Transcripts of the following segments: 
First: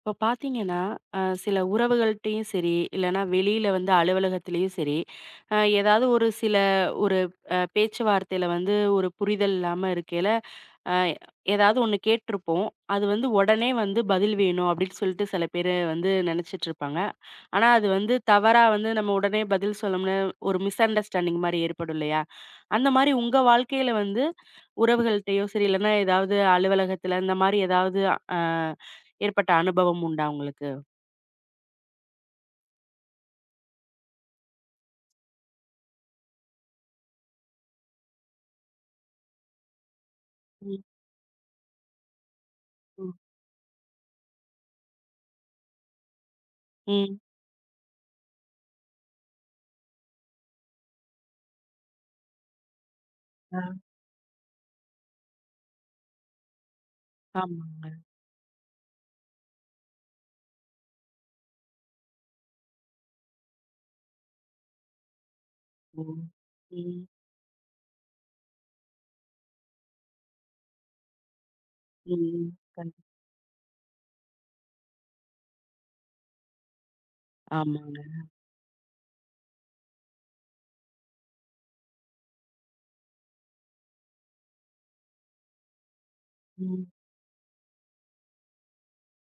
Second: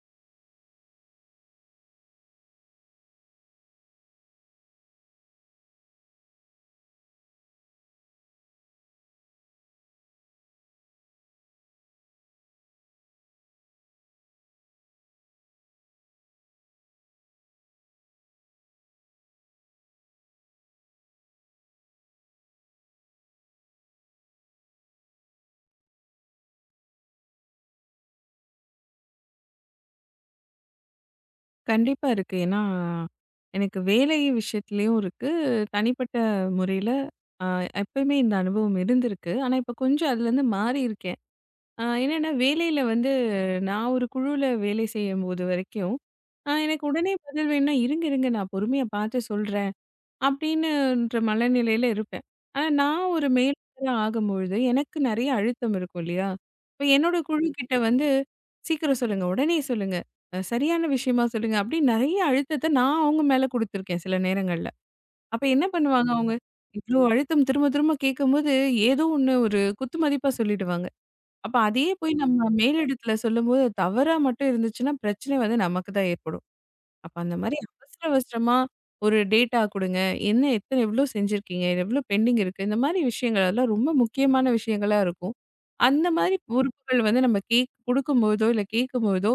இப்போ பார்த்தீங்கன்னா, சில உறவுகள்ட்டயும் சரி, இல்லன்னா வெளியில வந்து அலுவலகத்திலயும் சரி, ஏதாவது ஒரு சில ஒரு பேச்சுவார்த்தையில வந்து ஒரு புரிதல் இல்லாம இருக்கையில, அ ஏதாவது ஒண்ணு கேட்டிருப்போம். அது வந்து உடனே வந்து பதில் வேணும் அப்படின்னு சொல்லிட்டு சில பேரு வந்து நினைச்சிட்டு இருப்பாங்க. ஆனா, அது வந்து தவறா வந்து நம்ம உடனே பதில் சொன்னோம்னா, ஒரு மிஸ் அண்டர்ஸ்டாண்டிங் மாரி ஏற்படும் இல்லையா? அந்த மாரி உங்க வாழ்க்கையில வந்து உறவுகள்ட்டயோ சரி, இல்லன்னா ஏதாவது அலுவலகத்துல இந்த மாரி ஏதாவது அ ஏற்பட்ட அனுபவம் உண்டா உங்களுக்கு? கண்டிப்பா இருக்கு. ஏன்னா, எனக்கு வேலை விஷயத்துலயும் இருக்கு. தனிப்பட்ட முறையில அ எப்பயுமே இந்த அனுபவம் இருந்திருக்கு. ஆனா, இப்ப கொஞ்சம் அதுலேருந்து ம். மாறி இருக்கேன். என்னன்னா, வேலையில ம். வந்து நான் ஒரு குழுவுல வேலை செய்யும்போது வரைக்கும், எனக்கு உடனே ம். பதில் வேணும்னா, "இருங்க, இருங்க நான் பொறுமையா பார்த்து சொல்றேன்." அப்படின்னுன்ற மனநிலையில இருப்பேன். ஆனா நான் ஒரு ஆ. மேலாளரா ஆகும்பொழுது, எனக்கு நெறைய அழுத்தம் இருக்கும் இல்லையா? இப்ப என்னோட குழுக்கிட்ட ஆமாங்க. வந்து "சீக்கிரம் சொல்லுங்க, உடனே சொல்லுங்க, சரியான விஷயமா சொல்லுங்க" அப்படின்னு நெறைய அழுத்தத்த நான் அவங்க மேல குடுத்துருக்கேன் சில நேரங்கள்ல. அப்ப என்ன பண்ணுவாங்க ம். அவங்க? இவ்ளோ ம். அழுத்தம் திரும்ப திரும்ப கேட்கும்போது, ஏதோ ஒண்ணு ஒரு குத்து மதிப்பா சொல்லிடுவாங்க. அப்ப அதையே போய் ம். நம்ம கண் மேலிடத்துல சொல்லும்போது, அது தவறா மட்டும் இருந்துச்சுன்னா, பிரச்சனை வந்து நமக்கு தான் ஏற்படும். அப்ப அந்த மாரி ஆமாங்க. அவசர அவசரமா ஒரு டேட்டா குடுங்க. என்ன எத்தன எவ்ளோ செஞ்சிருக்கீங்க? எவ்ளோ பெண்டிங் இருக்கு? இந்த மாரி விஷயங்கள் எல்லாம் ரொம்ப முக்கியமான விஷயங்களா இருக்கும். அந்த மாரி ம். பொறுப்புகள் வந்து நம்ம கேக் குடுக்கும்போதோ, இல்ல கேட்கும்போதோ,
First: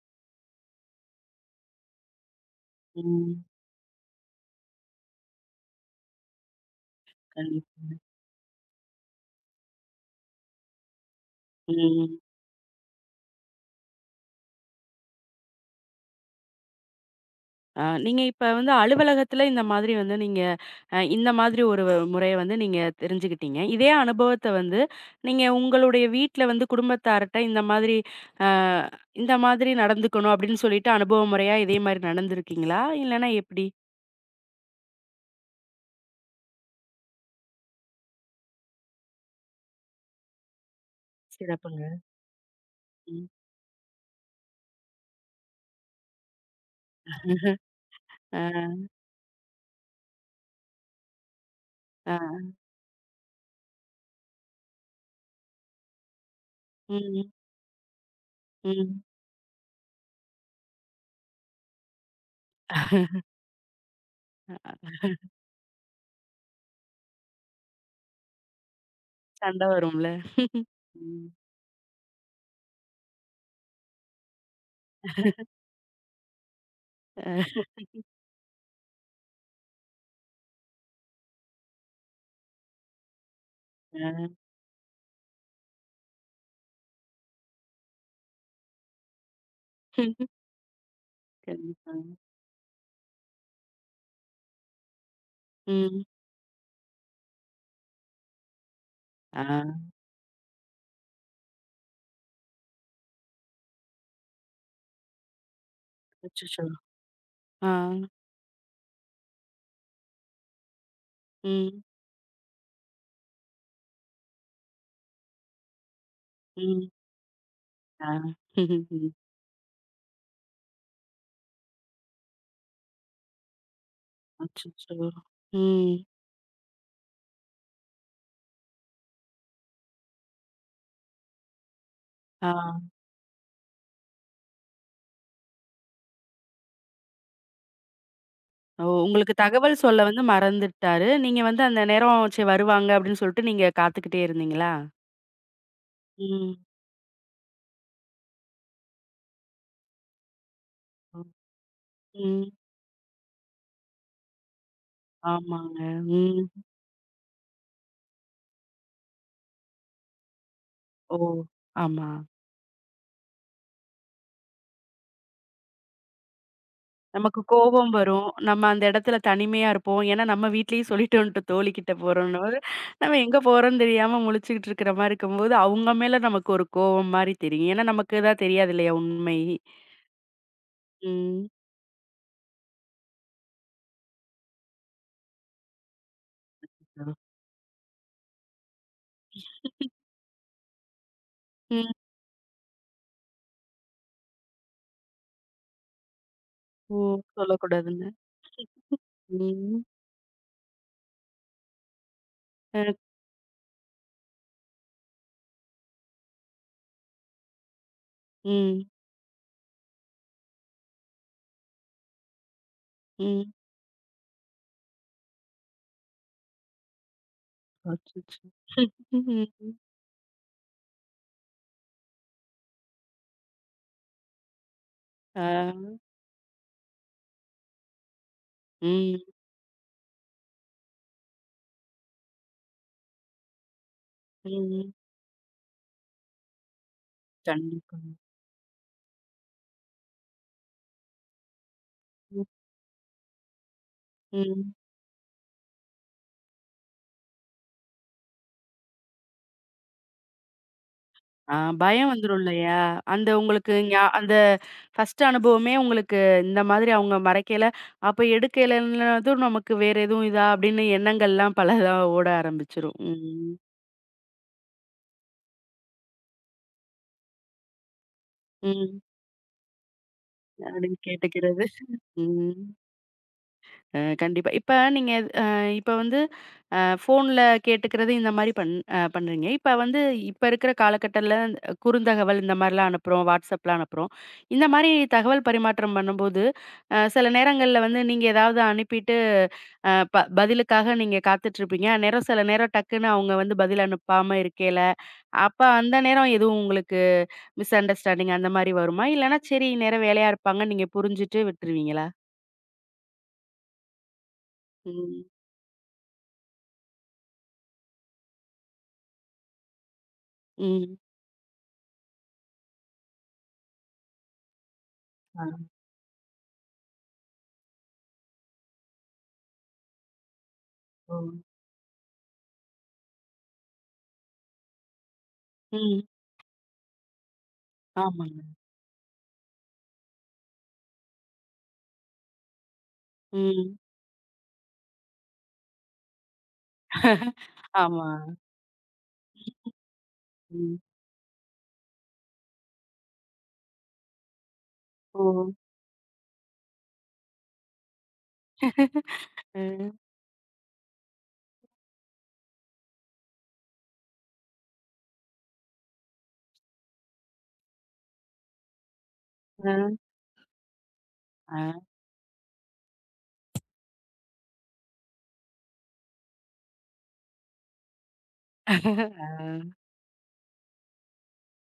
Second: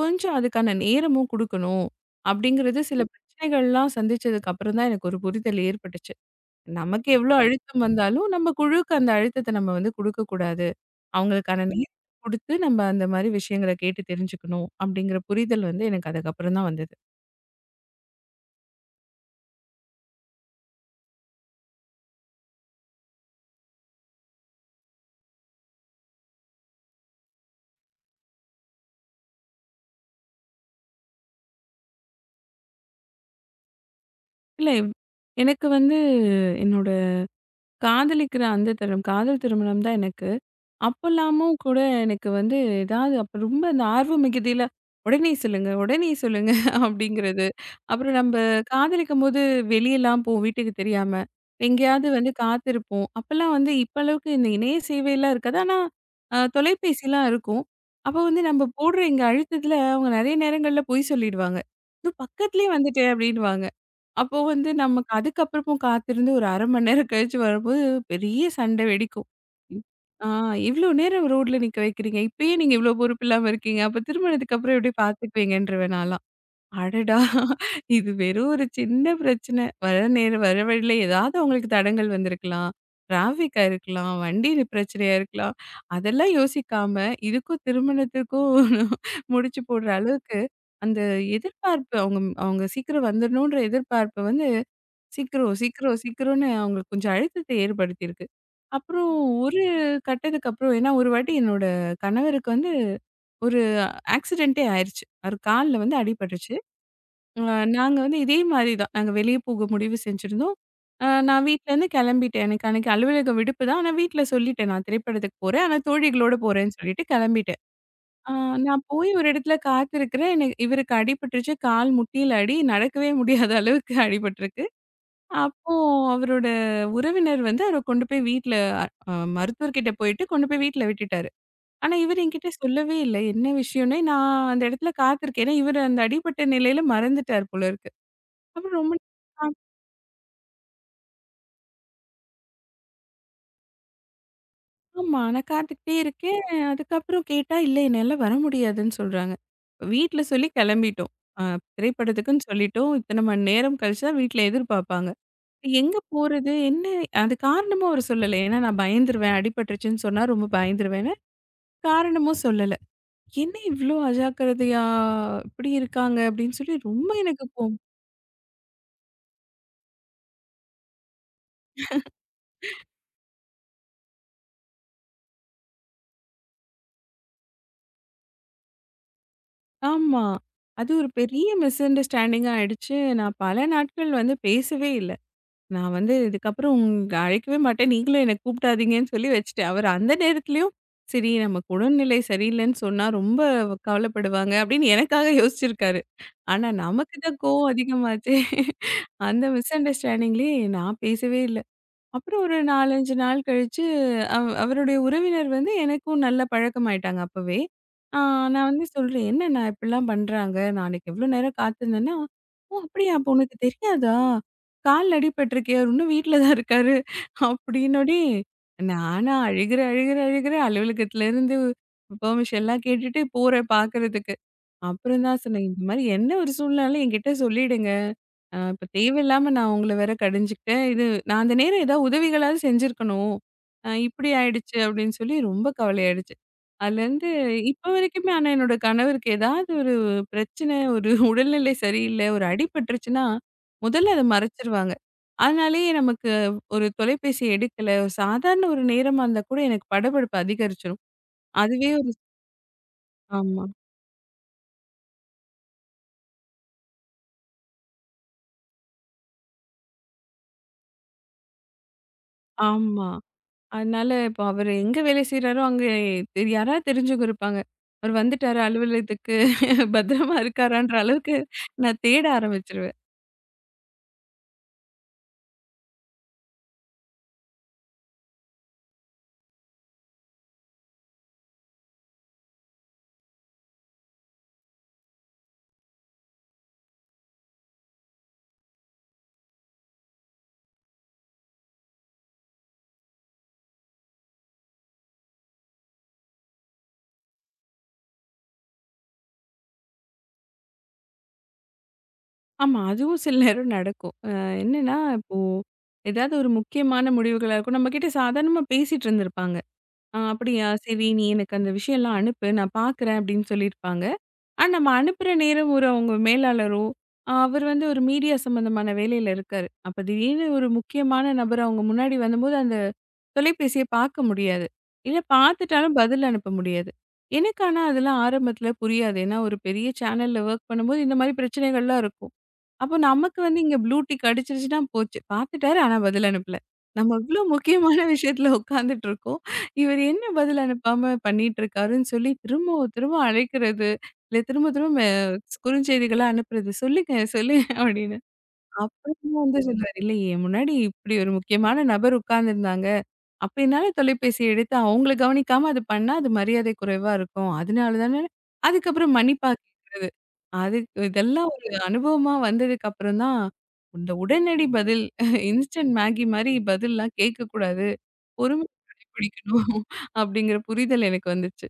கொஞ்சம் அதுக்கான நேரமும் குடுக்கணும். அப்படிங்கிறது சில ம். பிரச்சனைகள்லாம் சந்திச்சதுக்கு அப்புறம் தான் எனக்கு ஒரு புரிதல் ஏற்பட்டுச்சு. நமக்கு எவ்ளோ அழுத்தம் கண்டிப்பாங்க. வந்தாலும் நம்ம குழுவுக்கு அந்த அழுத்தத்த நம்ம வந்து குடுக்கக்கூடாது. அவங்களுக்கான நேரத்த ம். குடுத்து நம்ம அந்த மாரி விஷயங்கள கேட்டு தெரிஞ்சுக்கணும். அப்படிங்கிற புரிதல் வந்து எனக்கு அதுக்கப்புறம் தான் வந்தது. நீங்க இப்ப வந்து அலுவலகத்துல இந்த மாதிரி வந்து நீங்க இந்த மாதிரி ஒரு முறைய வந்து நீங்க தெரிஞ்சுக்கிட்டீங்க. இதே அனுபவத்த வந்து நீங்க உங்களுடைய வீட்ல வந்து குடும்பத்தார்ட்ட இந்த மாதிரி அ இந்த மாதிரி நடந்துக்கணும் அப்படின்னு சொல்லிட்டு அனுபவ முறையா இதே மாரி நடந்திருக்கீங்களா? இல்லன்னா எப்படி? இல்ல. எனக்கு வந்து என்னோட காதலிக்கிற அந்த தருணம் காதல் திருமணம் தான் எனக்கு. அப்பல்லாமும் கூட சிறப்புங்க. எனக்கு வந்து ஏதாவது ம். அப்ப ரொம்ப அந்த ஆர்வம் மிகுதியில, "உடனே சொல்லுங்க, உடனே சொல்லுங்க" அப்படிங்கிறது. அப்புறம் நம்ப ஆ, காதலிக்கும்போது வெளியலாம் போவோம் வீட்டுக்கு தெரியாம. எங்கேயாவது வந்து ஆ. காத்திருப்போம். அப்பலாம் வந்து இப்ப அளவுக்கு இந்த இணைய சேவைலாம் இருக்காது. ஆனா தொலைபேசிலாம் ம், இருக்கும். அப்ப வந்து நம்ப போடுற ம். எங்க அழுத்தத்துல அவங்க நெறைய நேரங்கள்ல பொய் சொல்லிடுவாங்க. "இதோ பக்கத்துலயே வந்துட்டேன்" அப்படின்னுவாங்க. அப்போ வந்து அ நமக்கு அதுக்கப்புறமும் காத்திருந்து ஒரு 1/2 மணி நேரம் கழிச்சு வரும்போது பெரிய சண்டை வெடிக்கும். சண்ட ம். வரும்ல. ஆ இவ்ளோ ம். நேரம் ரோட்ல நிக்க வைக்கிறீங்க. இப்பயே நீங்க இவ்ளோ பொறுப்பில்லாம இருக்கீங்க. அப்ப திருமணத்துக்கு அப்புறம் எப்படி பார்த்துக்குவீங்கன்றுவேன் நான்லாம். அடடா! அ, இது வெறும் ஒரு சின்ன பிரச்சனை. வர நேர வர வழியில ஏதாவது உங்களுக்கு தடங்கல் வந்திருக்கலாம். டிராஃபிக்கா ஆ. இருக்கலாம். வண்டி பிரச்சனையா இருக்கலாம். அதெல்லாம் யோசிக்காம, இதுக்கும் திருமணத்துக்கும் முடிச்சு போடுற அளவுக்கு, அந்த கண்டிப்பா. எதிர்பார்ப்பு அவங்க அவங்க சீக்கிரம் வந்துரணுன்ற எதிர்பார்ப்பு வந்து சீக்கிரம், சீக்கிரம், ம். சீக்கிரம்னு அவங்களுக்கு கொஞ்சம் அழுத்தத்தை ஏற்படுத்தியிருக்கு. அப்புறம் ஆ. ஒரு கட்டத்துக்கு அப்புறம் ஏன்னா ஒரு வாட்டி என்னோட கணவருக்கு வந்து ஒரு ஆக்சிடென்ட்டே ஆயிருச்சு. அவரு கால்ல வந்து அடிபட்டுருச்சு. அச்சச்சோ! அ ஆ. நாங்க வந்து இதே மாரி தான். நாங்க வெளிய போக முடிவு செஞ்சிருந்தோம். நான் ம், வீட்லருந்து கிளம்பிட்டேன். எனக்கு அன்னைக்கு அலுவலக விடுப்பு தான். ஆனா வீட்ல சொல்லிட்டேன். நான் திரைப்படத்துக்கு போறேன். ஆனா தோழிகளோட போறேன்னு ம். சொல்லிட்டு கிளம்பிட்டேன். ஆ. அ நான் ம். போய் ஒரு இடத்துல காத்திருக்கிறேன். எனக்கு இவருக்கு அடிபட்டுருச்சு. கால் முட்டியில அடி. நடக்கவே முடியாத அளவுக்கு அடிபட்டிருக்கு. அச்சச்சோ! அப்போ ம். அவரோட உறவினர் வந்து அவர கொண்டு போய் வீட்ல அ மருத்துவர்கிட்ட போயிட்டு கொண்டு போய் வீட்ல விட்டுட்டாரு. ஆனா இவரு ஆ. என்கிட்ட சொல்லவே இல்ல. என்ன விஷயம்னே நான் அந்த இடத்துல காத்திருக்கேன். ஏன்னா இவரு அந்த அடிபட்ட நிலையில மறந்துட்டார் போல இருக்கு. அப்புறம் ஓ! ரொம்ப உங்களுக்கு நான் தகவல் சொல்ல வந்து மறந்துட்டாரு. நீங்க வந்து அந்த நேரம் சரி வருவாங்க அப்படின்னு சொல்லிட்டு நீங்க காத்துக்கிட்டே இருந்தீங்களா? ஆமா. நான் காத்துக்கிட்டே இருக்கேன். ம். அதுக்கப்புறம் கேட்டா, "இல்ல என்னால வர முடியாதுன்னு" சொல்றாங்க. வீட்ல சொல்லி கிளம்பிட்டோம். ம். அ ம். திரைப்படத்துக்குன்னு சொல்லிட்டோம். இத்தன மணி நேரம் கழிச்சு தான் வீட்ல எதிர்பார்ப்பாங்க. ஆமாங்க. எங்க ம். போறது? என்ன அது காரணமும் அவரு சொல்லல. ஏன்னா நான் பயந்துருவேன். அடிபட்டுருச்சுன்னு சொன்னா ரொம்ப பயந்துருவேன்னு, ஓ! ஆமா. காரணமும் சொல்லல. "என்ன இவ்ளோ அஜாக்கிரதையா இப்படி இருக்காங்க?" அப்படின்னு சொல்லி ரொம்ப நமக்கு எனக்கு கோவம் கோபம் வரும். நம்ம அந்த இடத்துல தனிமையா இருப்போம். ஏன்னா நம்ம வீட்லயும் சொல்லிட்டோன்ட்டு தோழிகிட்ட போறோம்னோது, நம்ம எங்க போறோம்ன்னு தெரியாம முழிச்சுக்கிட்டு இருக்கிற மாரி இருக்கும்போது, அவங்க மேல நமக்கு ஒரு கோவம் மாரி தெரியும். ஏன்னா நமக்கு தான் தெரியாது இல்லையா உண்மை. ஆமா. அது ஒரு பெரிய ம். மிஸ் அண்டர்ஸ்டாண்டிங்கா ஆயிடுச்சு. நான் பல நாட்கள் வந்து பேசவே இல்ல. நான் வந்து இதுக்கப்புறம் அ. உங்க அழைக்கவே மாட்டேன். நீங்களும் என்ன கூப்பிடாதீங்கன்னு சொல்லி வச்சுட்டேன். அவரு அந்த நேரத்துலயும், சரி நமக்கு ம். உடல்நிலை சரியில்லன்னு சொன்னா ரொம்ப கவலைப்படுவாங்க அப்படின்னு எனக்காக யோசிச்சிருக்காரு. ஆனா ஓ! நமக்கு தான் கோவம் சொல்லக்கூடாதுன்னு. அதிகமாச்சே. அந்த மிஸ் ம். அண்டர்ஸ்டாண்டிங்லயே நான் பேசவே இல்ல. அப்புறம் ஒரு அ. 4, 5 நாள் கழிச்சு, அவருடைய உறவினர் வந்து எனக்கும் நல்ல பழக்கமாயிட்டாங்க அப்பவே. ஆ நான் ம். வந்து சொல்றேன், "என்ன நான் இப்படிலாம் பண்றாங்க? நான் அன்னைக்கு எவ்ளோ நேரம் காத்திருந்தேன்னா, ஓ! அப்படியா? அப்போ ம். உனக்கு தெரியாதா? கால்ல அடிபட்டுருக்கே, அவரு இன்னும் வீட்ல தான் இருக்காரு." அப்படின்னோடனே, அச்சச்சோ! நானா ம். அழுகுறேன், அழுகுறேன், அழுகுறேன். அலுவலகத்திலேருந்து பெர்மிஷன்லாம் கேட்டுட்டு போறேன் பாக்கறதுக்கு. அப்புறம் தான் ஆ. சொன்னேன். இந்த மாரி என்ன ஒரு சூழ்நிலைனாலும் என்கிட்ட சொல்லிடுங்க. இப்ப ம். தேவையில்லாம நான் உங்கள வேற கடிஞ்சுக்கிட்டேன். இது நான் அந்த நேரம் ஏதாவது உதவிகளாவது செஞ்சிருக்கணும். இப்படி ஆயிடுச்சு ம். அப்படின்னு சொல்லி ரொம்ப கவலையாயிடுச்சு. அதுலேருந்து இப்ப கண்டிப்பா. வரைக்குமே ஆனா என்னோட கணவருக்கு ஏதாவது ஒரு பிரச்சனை, ஒரு உடல்நிலை சரியில்ல, ம். ஒரு அடிபட்டுருச்சுன்னா, முதல்ல அத ம். மறைச்சுருவாங்க. அதனாலேயே நமக்கு ஒரு தொலைபேசி எடுக்கல, ஒரு சாதாரண ஒரு நேரமா இருந்தா கூட எனக்கு படபடப்பு அதிகரிச்சுரும். ஆ அதுவே பயம் ஒரு வந்துரும் இல்லையா? அந்த ஆமா, உங்களுக்கு அந்த ஃபர்ஸ்ட் அனுபவமே உங்களுக்கு இந்த மாதிரி அவங்க மறைக்கையில, அப்ப எடுக்கையிலன்னதும் நமக்கு வேற எதுவும் இதா அப்படின்னு எண்ணங்கள்லாம் பலதா ஓட ஆரம்பிச்சுரும். ஆமா. ம். அதனால இப்போ அவரு எங்க வேலை செய்றாரோ, அங்க யாராவது தெரிஞ்சவங்க இருப்பாங்க. அவரு வந்துட்டாரு ம். அலுவலகத்துக்கு பத்திரமா இருக்காரான்ற அப்படின்னு அளவுக்கு கேட்டுக்கிறது. நான் தேட ம். ஆரம்பிச்சுருவேன். கண்டிப்பா. இப்ப நீங்க அ இப்ப வந்து ஃபோன்ல கேட்டுக்கிறது இந்த மாரி பண்றீங்க. இப்ப வந்து இப்ப இருக்கிற காலகட்டத்தில குறுந்தகவல் இந்த மாரிலாம் அனுப்புறோம். WhatsAppலாம் அனுப்புறோம். இந்த மாரி தகவல் பரிமாற்றம் பண்ணும்போது, சில நேரங்கள்ல வந்து நீங்க ஏதாவது அனுப்பிட்டு அ ப பதிலுக்காக நீங்க காத்துட்ருப்பீங்க. அந்நேரம் சில நேரம் டக்குன்னு அவங்க வந்து பதில் அனுப்பாம இருக்கையில, அப்ப அந்த நேரம் எதுவும் உங்களுக்கு மிஸ் அண்டர்ஸ்டாண்டிங் அந்த மாரி வருமா? இல்லன்னா சரி இந்நேரம் வேலையா இருப்பாங்கன்னு நீங்க புரிஞ்சுட்டு விட்டுருவீங்களா? ஆமா, அதுவும் சில நேரம் நடக்கும். என்னன்னா, ம். இப்போ ஏதாவது ஒரு முக்கியமான முடிவுகளா இருக்கும். நம்மகிட்ட சாதாரணமா பேசிட்டு இருந்திருப்பாங்க. அப்படியா? ம். சரி, நீ எனக்கு அந்த விஷயம்லாம் அனுப்பு. நான் பார்க்குறேன்" அப்படின்னு சொல்லியிருப்பாங்க. நம்ம அனுப்புற ஆ. நேரம் ஒரு அவங்க மேலாளரோ, அவர் வந்து ஒரு மீடியா சம்மந்தமான வேலையில இருக்காரு. அப்ப திடீர்னு ஒரு ஓ! முக்கியமான நபர் அவங்க முன்னாடி வந்தம்போது, அந்த தொலைபேசிய பார்க்க முடியாது. இல்ல பார்த்துட்டாலும் ம். பதில் அனுப்ப முடியாது. எனக்கு ஆனா அதெல்லாம் ஆமாங்க. ஆரம்பத்தில புரியாது. ஏன்னா ஒரு பெரிய சேனல்ல ஒர்க் பண்ணும்போது இந்த மாரி பிரச்சனைகள்லாம் இருக்கும். அப்போ நமக்கு வந்து ம். இங்க ப்ளூ டிக் அடிச்சிருச்சுன்னா போச்சு. பாத்துட்டாரு ஆனா பதில் அனுப்பல. நம்ம இவ்ளோ முக்கியமான ஆமா. விஷயத்துல உட்காந்துட்டு இருக்கோம். இவர் என்ன பதில் ம். அனுப்பாம பண்ணிட்டு இருக்காருன்னு சொல்லி திரும்பவும் திரும்ப அழைக்கிறது. இல்ல திரும்ப திரும்ப ஓ! குறுஞ்செய்திகளா அனுப்புறது. "சொல்லுங்க, சொல்லுங்க" அப்படின்னு. அப்புறமா வந்து ம். சொல்லுவாரு, "இல்ல என் முன்னாடி இப்படி ஒரு முக்கியமான நபர் உட்கார்ந்துருந்தாங்க. அப்ப என்னால தொலைபேசிய எடுத்து அவங்கள கவனிக்காம அது பண்ணா அது மரியாதை குறைவா இருக்கும். அதனால தானே" அதுக்கப்புறம் மன்னிப்பா அ. அதுக்கு இதெல்லாம் ஒரு அ. அனுபவமா வந்ததுக்கப்புறம் தான், இந்த உடனடி பதில் இன்ஸ்டன்ட் மேகி மாரி பதில்லாம் கேட்கக்கூடாது. பொறுமை அ. கடைபிடிக்கணும் அப்படிங்கிற புரிதல் எனக்கு வந்துச்சு.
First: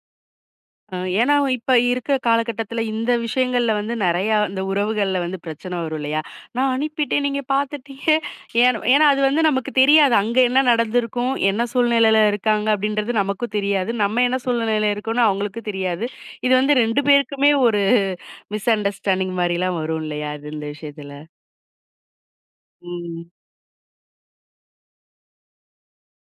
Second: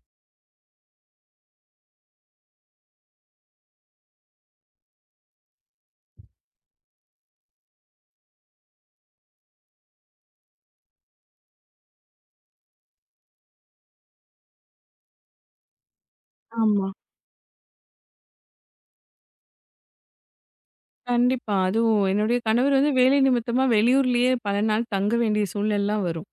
ஏன்னா இப்ப இருக்கிற காலகட்டத்தில இந்த விஷயங்கள்ல வந்து நெறையா இந்த உறவுகள்ல வந்து பிரச்சனை வரும் இல்லையா? நான் அனுப்பிட்டேன் நீங்க பார்த்துட்டீங்க. ஏன் ஏன்னா அது வந்து நமக்கு தெரியாது. அங்க என்ன நடந்திருக்கும்? என்ன சூழ்நிலையில இருக்காங்க? அப்படின்றது நமக்கும் தெரியாது. நம்ம என்ன சூழ்நிலையில இருக்கோம்னு அவங்களுக்கும் தெரியாது. இது வந்து ஆமா. 2 பேருக்குமே ஒரு மிஸ் அண்டர்ஸ்டாண்டிங் மாரிலாம் வரும் இல்லையா? அது இந்த விஷயத்துல. கண்டிப்பா. அதுவும் என்னுடைய கணவர் வந்து வேலை ம். நிமித்தமா வெளியூர்லயே பல நாள் தங்க வேண்டிய சூழ்நிலைலாம் வரும்.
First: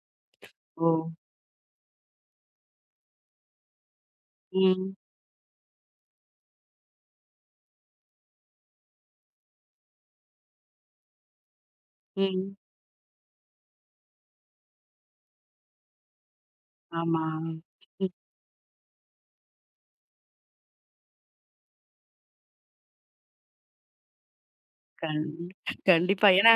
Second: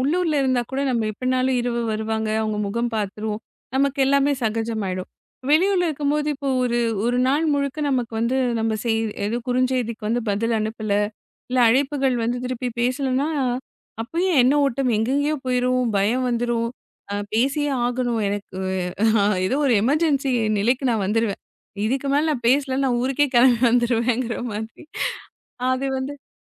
உள்ளூர்ல இருந்தா கூட ஓ! நம்ம எப்படினாலும் இரவு வருவாங்க. அவங்க முகம் பார்த்துருவோம். நமக்கு எல்லாமே ம், சகஜமாயிடும். வெளியூர்ல இருக்கும்போது இப்போ ஒரு ஒரு நாள் முழுக்க நமக்கு வந்து நம்ம செய் ஏதோ குறுஞ்செய்திக்கு வந்து பதில் அனுப்பல, இல்ல அழைப்புகள் வந்து ம். திருப்பி பேசலன்னா, அப்பயும் எண்ண ஓட்டம் எங்கெங்கேயோ போயிரும். பயம் வந்துரும். ஆமா. பேசியே ம். ஆகணும். எனக்கு ஏதோ ஒரு எமர்ஜென்சி நிலைக்கு நான் வந்துருவேன். இதுக்கு மேல நான் பேசல நான் ஊருக்கே கிளம்பி வந்துருவேங்கிற மாதிரி. கண் அது வந்து கண்டிப்பா. ஏன்னா,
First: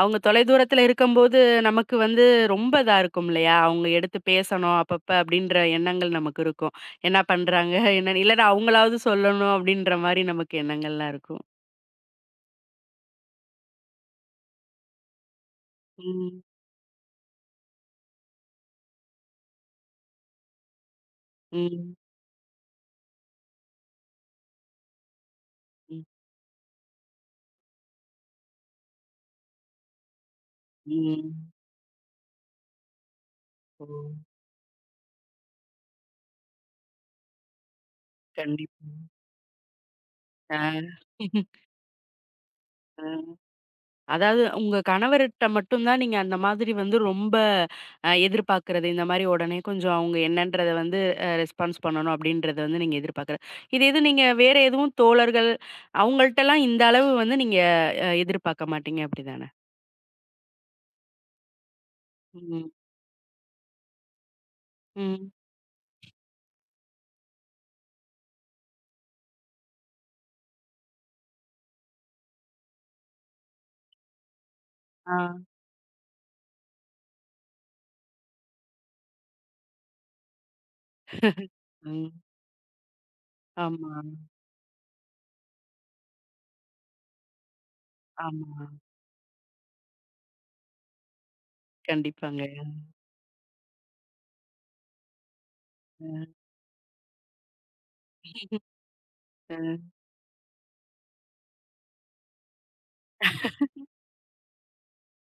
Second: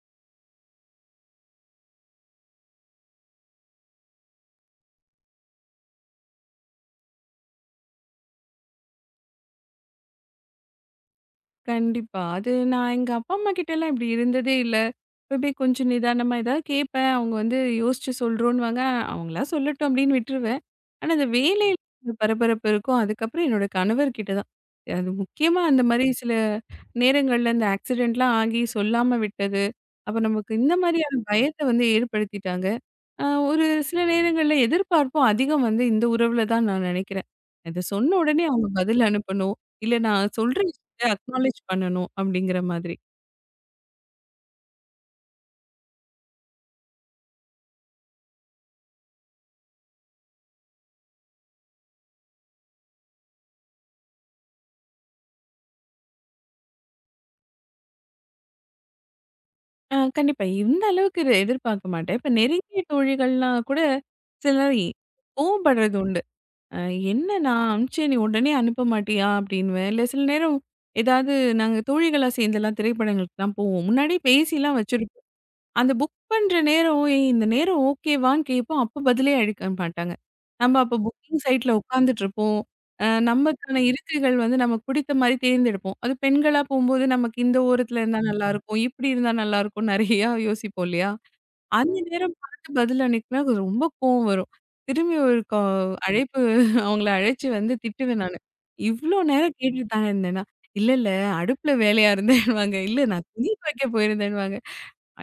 அவங்க தொலைதூரத்துல இருக்கும்போது, நமக்கு வந்து ரொம்ப இதா இருக்கும் இல்லையா? அவங்க எடுத்து பேசணும் அப்பப்ப அப்படின்ற எண்ணங்கள் நமக்கு இருக்கும். என்ன பண்றாங்க? என்னன்னு இல்லன்னா அவங்களாவது சொல்லணும் அப்படின்ற மாரி நமக்கு எண்ணங்கள்லாம் இருக்கும். கண்டிப்பா. அது நான் எங்க அப்பா, அம்மா கிட்டலாம் இப்டி இருந்ததே இல்ல. எப்பவுமே கொஞ்சம் நிதானமா ம், ஏதாவது கேட்பேன். அவங்க வந்து யோசிச்சு சொல்றோன்னுவாங்க. அவங்களா சொல்லட்டும் அப்டின்னு விட்டுருவேன். ஆனா, அந்த வேலையில ம், ஒரு பரபரப்பு இருக்கும். அதுக்கப்புறம் என்னோட கணவர் கிட்ட தான். அது முக்கியமா அந்த ம், மாரி சில நேரங்கள்ல இந்த ஆக்சிடென்ட்லாம் ஆகி சொல்லாம விட்டது. அப்ப நமக்கு இந்த மாதிரியான ம். பயத்த வந்து ஏற்படுத்திட்டாங்க. ஒரு ஓ! சில நேரங்கள்ல எதிர்பார்ப்பும் அதிகம் வந்து இந்த உறவுல தான் நான் நினைக்கிறேன். இத சொன்ன உடனே அவங்க கண்டிப்பா. பதில் அனுப்பணும். இல்ல நான் ஆ. சொல்ற விஷயத்த அக்னாலேட்ஜ் பண்ணணும் அப்படிங்கிற மாதிரி. ஆ. அதாவது உங்க கணவர்ட்ட மட்டும் தான் நீங்க அந்த மாதிரி வந்து ரொம்ப எதிர்பார்க்கிறது. இந்த மாரி உடனே கொஞ்சம் அவங்க என்னன்றத வந்து ரெஸ்பான்ஸ் பண்ணணும் அப்படின்றத வந்து நீங்க எதிர்பார்க்கிறது. இது எது நீங்க வேற எதுவும் தோழர்கள் அவங்கள்ட்டலாம் இந்த அளவு வந்து நீங்க எதிர்பார்க்க மாட்டீங்க அப்படிதானே? கண்டிப்பா. இந்த அளவுக்கு இத எதிர்பார்க்க மாட்டேன். இப்ப ம். நெருங்கிய தோழிகள்லாம் கூட சில நேரம் ம். கோவப்படுறது உண்டு. அ "என்ன நான் அனுப்பிச்சேன் நீ உடனே அனுப்ப மாட்டியா?" அப்படின்னுவேன். இல்ல சில நேரம் ஏதாவது நாங்க தோழிகளா சேர்ந்தெல்லாம் திரைப்படங்களுக்குலாம் போவோம். முன்னாடியே பேசிலாம் ஆ. வச்சிருப்போம். அந்த புக் பண்ற நேரம், "ஏய் இந்த நேரம் ஓகேவான்னு?" கேட்போம். அப்ப பதிலே அளிக்க மாட்டாங்க. நம்ம அப்ப புக்கிங் சைட்ல ம். உட்காந்துட்டுருப்போம். நமக்கான ஆமா. இருக்கைகள் வந்து நமக்கு பிடித்த மாரி தேர்ந்தெடுப்போம். அது பெண்களா போம்போது, நமக்கு இந்த ஓரத்துல இருந்தா ஆமா. நல்லாருக்கும், இப்படி இருந்தா நல்லாருக்கும் நெறையா யோசிப்போம் இல்லையா? அந்த நேரம் கண்டிப்பாங்க. பார்த்து பதில் அளிக்கலனா எனக்கு ரொம்ப கோவம் வரும். திரும்பி ஒரு கா அ. அழைப்பு அவங்கள அழைச்சு வந்து திட்டுவேன் நானு. "இவ்ளோ அ. நேரம் கேட்டுட்டு தானே இருந்தேன்னா" "இல்ல, இல்ல அடுப்புல வேலையா இருந்தேன்னுவாங்க. "இல்ல நான் துணி துவைக்க போயிருந்தேன்னுவாங்க."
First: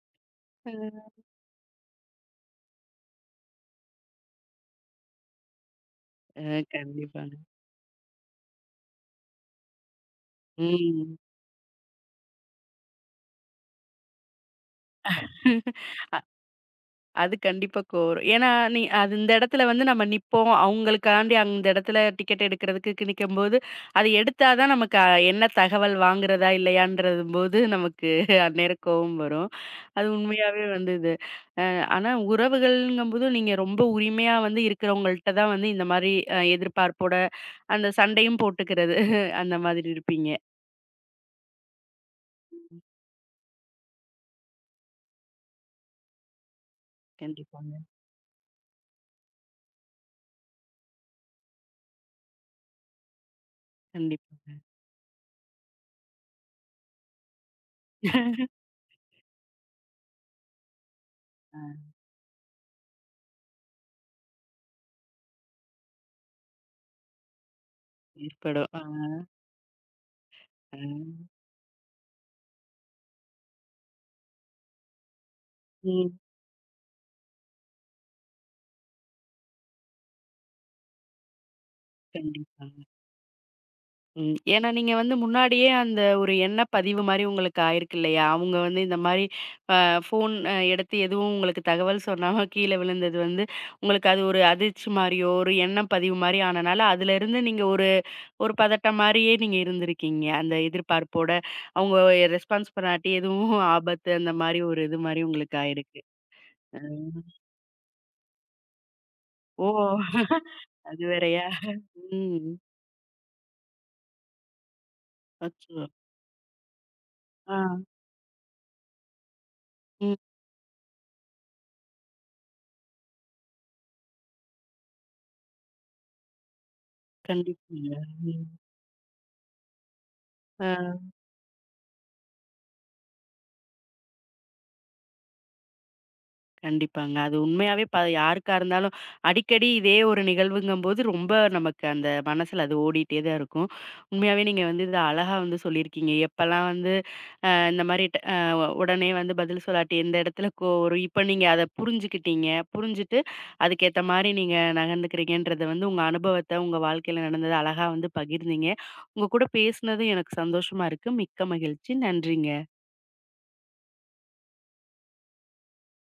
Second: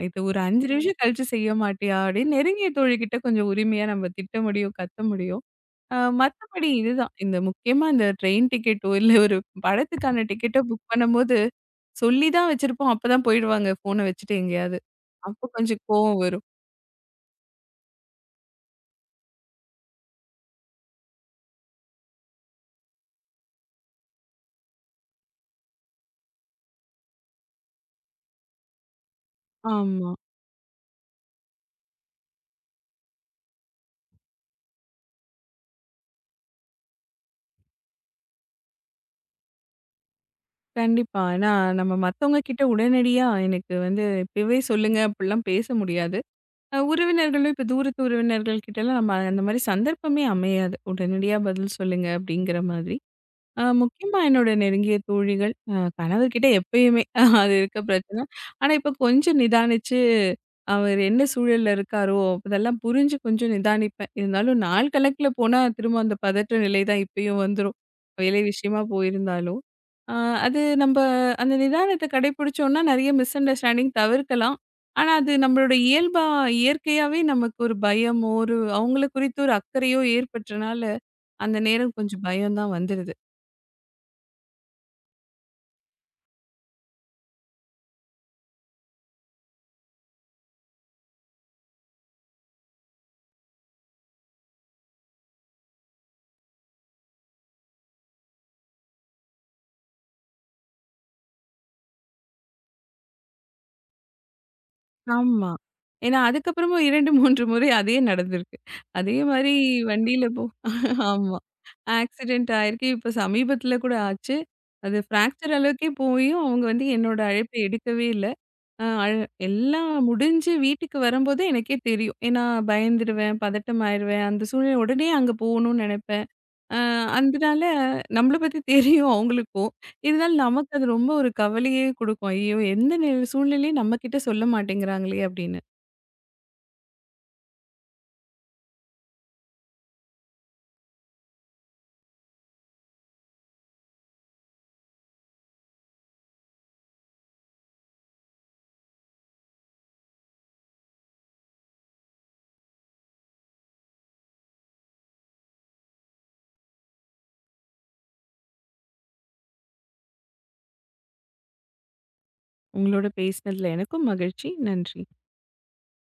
இது ஒரு 5 அ. ம். நிமிஷம் கழிச்சு செய்ய மாட்டியா? அப்படின்னு நெருங்கிய தோழிகிட்ட கொஞ்சம் உரிமையா நம்ம திட்ட முடியும், கத்த முடியும். அ. மத்தபடி இதுதான். கண்டிப்பாங்க. இந்த முக்கியமா இந்த ட்ரெயின் டிக்கெட்டோ, இல்ல ஒரு படத்துக்கான டிக்கெட்டோ புக் ம். பண்ணும்போது, சொல்லி தான் வச்சிருப்போம். அப்பதான் போயிடுவாங்க ஃபோன வச்சுட்டு எங்கேயாவது. அப்போ கொஞ்சம் கோவம் வரும். அது கண்டிப்பா கோரும். ஏன்னா, நீ அது இந்த இடத்துல வந்து நம்ம நிப்போம். அவங்களுக்காண்டி அந்த இடத்துல டிக்கெட் எடுக்கிறதுக்கு நிக்கும்போது, அது எடுத்தா தான் நமக்கு என்ன தகவல் வாங்குறதா இல்லையான்றதும்போது நமக்கு அந்நேரம் கோவம் வரும். அது ஆமா. உண்மையாவே வந்து இது. ஆனா உறவுகள்ங்கும்போது நீங்க ரொம்ப உரிமையா வந்து இருக்கிறவங்கள்ட்ட தான் வந்து இந்த மாரி எதிர்பார்ப்போட அந்த சண்டையும் போட்டுக்கிறது. அந்த மாதிரி இருப்பீங்க. கண்டிப்பா. ஏன்னா நம்ம மத்தவங்க கிட்ட உடனடியா எனக்கு வந்து இப்பவே சொல்லுங்க அப்படிலாம் பேச முடியாது. உறவினர்களும் இப்ப கண்டிப்பாங்க. தூரத்து உறவினர்கள் கிட்டலாம் நம்ம அந்த மாரி சந்தர்ப்பமே அமையாது. உடனடியா பதில் சொல்லுங்க அப்படிங்கிற மாதிரி. முக்கியமா என்னோட கண்டிப்பாங்க. நெருங்கிய தோழிகள், கணவர்கிட்ட எப்பயுமே அது இருக்க பிரச்சனை. ஆனா, இப்ப கொஞ்சம் நிதானிச்சு, அவர் என்ன ஆ சூழல்ல இருக்காரோ, அதெல்லாம் புரிஞ்சு கொஞ்சம் நிதானிப்பேன். இருந்தாலும் நாள் கணக்குல போனா திரும்ப அந்த பதற்ற நிலை தான் இப்பயும் வந்துரும். வேலை ஏற்படும். ஆ, விஷயமா போயிருந்தாலும். அ அது ஆ. நம்ப அந்த நிதானத்த கடைபிடிச்சோம்னா, நெறைய மிஸ் அண்டர்ஸ்டாண்டிங் தவிர்க்கலாம். ஆனா, அது நம்மளோட ம். இயல்பா இயற்கையாவே நமக்கு ஒரு பயமோ, ஒரு அவங்கள குறித்து ஒரு அக்கறையோ ஏற்பட்டனால, அந்த நேரம் கொஞ்சம் பயம் தான் கண்டிப்பாங்க. வந்துருது. ம். ஏன்னா நீங்க வந்து முன்னாடியே அந்த ஒரு எண்ண பதிவு மாரி உங்களுக்கு ஆயிருக்கு இல்லையா? அவங்க வந்து இந்த மாரி அ ஃபோன் எடுத்து எதுவும் உங்களுக்கு தகவல் சொன்னாம கீழ விழுந்தது வந்து, உங்களுக்கு அது ஒரு அதிர்ச்சி மாரியோ, ஒரு எண்ணம் பதிவு மாரி ஆனனால, அதுலருந்து நீங்க ஒரு ஒரு பதட்டம் மாரியே நீங்க இருந்திருக்கீங்க. அந்த எதிர்பார்ப்போட, அவங்க ரெஸ்பான்ஸ் பண்ணாட்டி எதுவும் ஆபத்து அந்த மாரி ஒரு இது மாரி ஆமா. உங்களுக்கு ஆயிருக்கு. ஏன்னா அ. அதுக்கப்புறமும் 2, 3 முறை அதே நடந்திருக்கு. அதே மாரி ஓ! வண்டியில போ அது ஆமா. வேறயா? ம். ஆக்சிடென்ட் ஆயிருக்கு. இப்ப சமீபத்தில கூட ஆச்சு. அது ஃப்ராக்சர் அச்சோ! அளவுக்கே போயும் அவங்க வந்து என்னோட அழைப்ப ஆ. எடுக்கவே இல்ல. அ அழ எல்லாம் ம். முடிஞ்சு வீட்டுக்கு வரும்போது எனக்கே தெரியும். ஏன்னா பயந்துருவேன், பதட்டம் ஆயிருவேன். அந்த சூழ்நிலை உடனே அங்க போகணும்னு நெனைப்பேன். அ அதனால கண்டிப்பாங்க. நம்மள ம். பத்தி தெரியும் அவங்களுக்கும். இருந்தாலும் ஆ. நமக்கு அது ரொம்ப ஒரு கவலையே குடுக்கும். ஐயோ! எந்த சூழ்நிலையும் நம்ம கிட்ட சொல்ல மாட்டேங்கிறாங்களே! அப்படின்னு. கண்டிப்பாங்க. அது உண்மையாவே யாருக்கா இருந்தாலும் அடிக்கடி இதே ஒரு நிகழ்வுங்கும்போது ரொம்ப நமக்கு அந்த மனசுல அது ஓடிட்டே தான் இருக்கும். உண்மையாவே நீங்க வந்து இத அழகா வந்து சொல்லியிருக்கீங்க. எப்பலாம் வந்து இந்த மாரி ட அ உடனே வந்து பதில் சொல்லாட்டி எந்த இடத்துல ஒரு இப்ப நீங்க அத புரிஞ்சுக்கிட்டீங்க. புரிஞ்சுட்டு அதுக்கேத்த மாரி நீங்க நகர்ந்துக்கிறீங்கன்றத வந்து உங்க அனுபவத்த, உங்க வாழ்க்கையில நடந்தத அழகா வந்து பகிர்ந்தீங்க. உங்க கூட பேசினதும் எனக்கு சந்தோஷமா இருக்கு. மிக்க மகிழ்ச்சி. நன்றிங்க. உங்களோட பேசினதுல எனக்கும் மகிழ்ச்சி. நன்றி.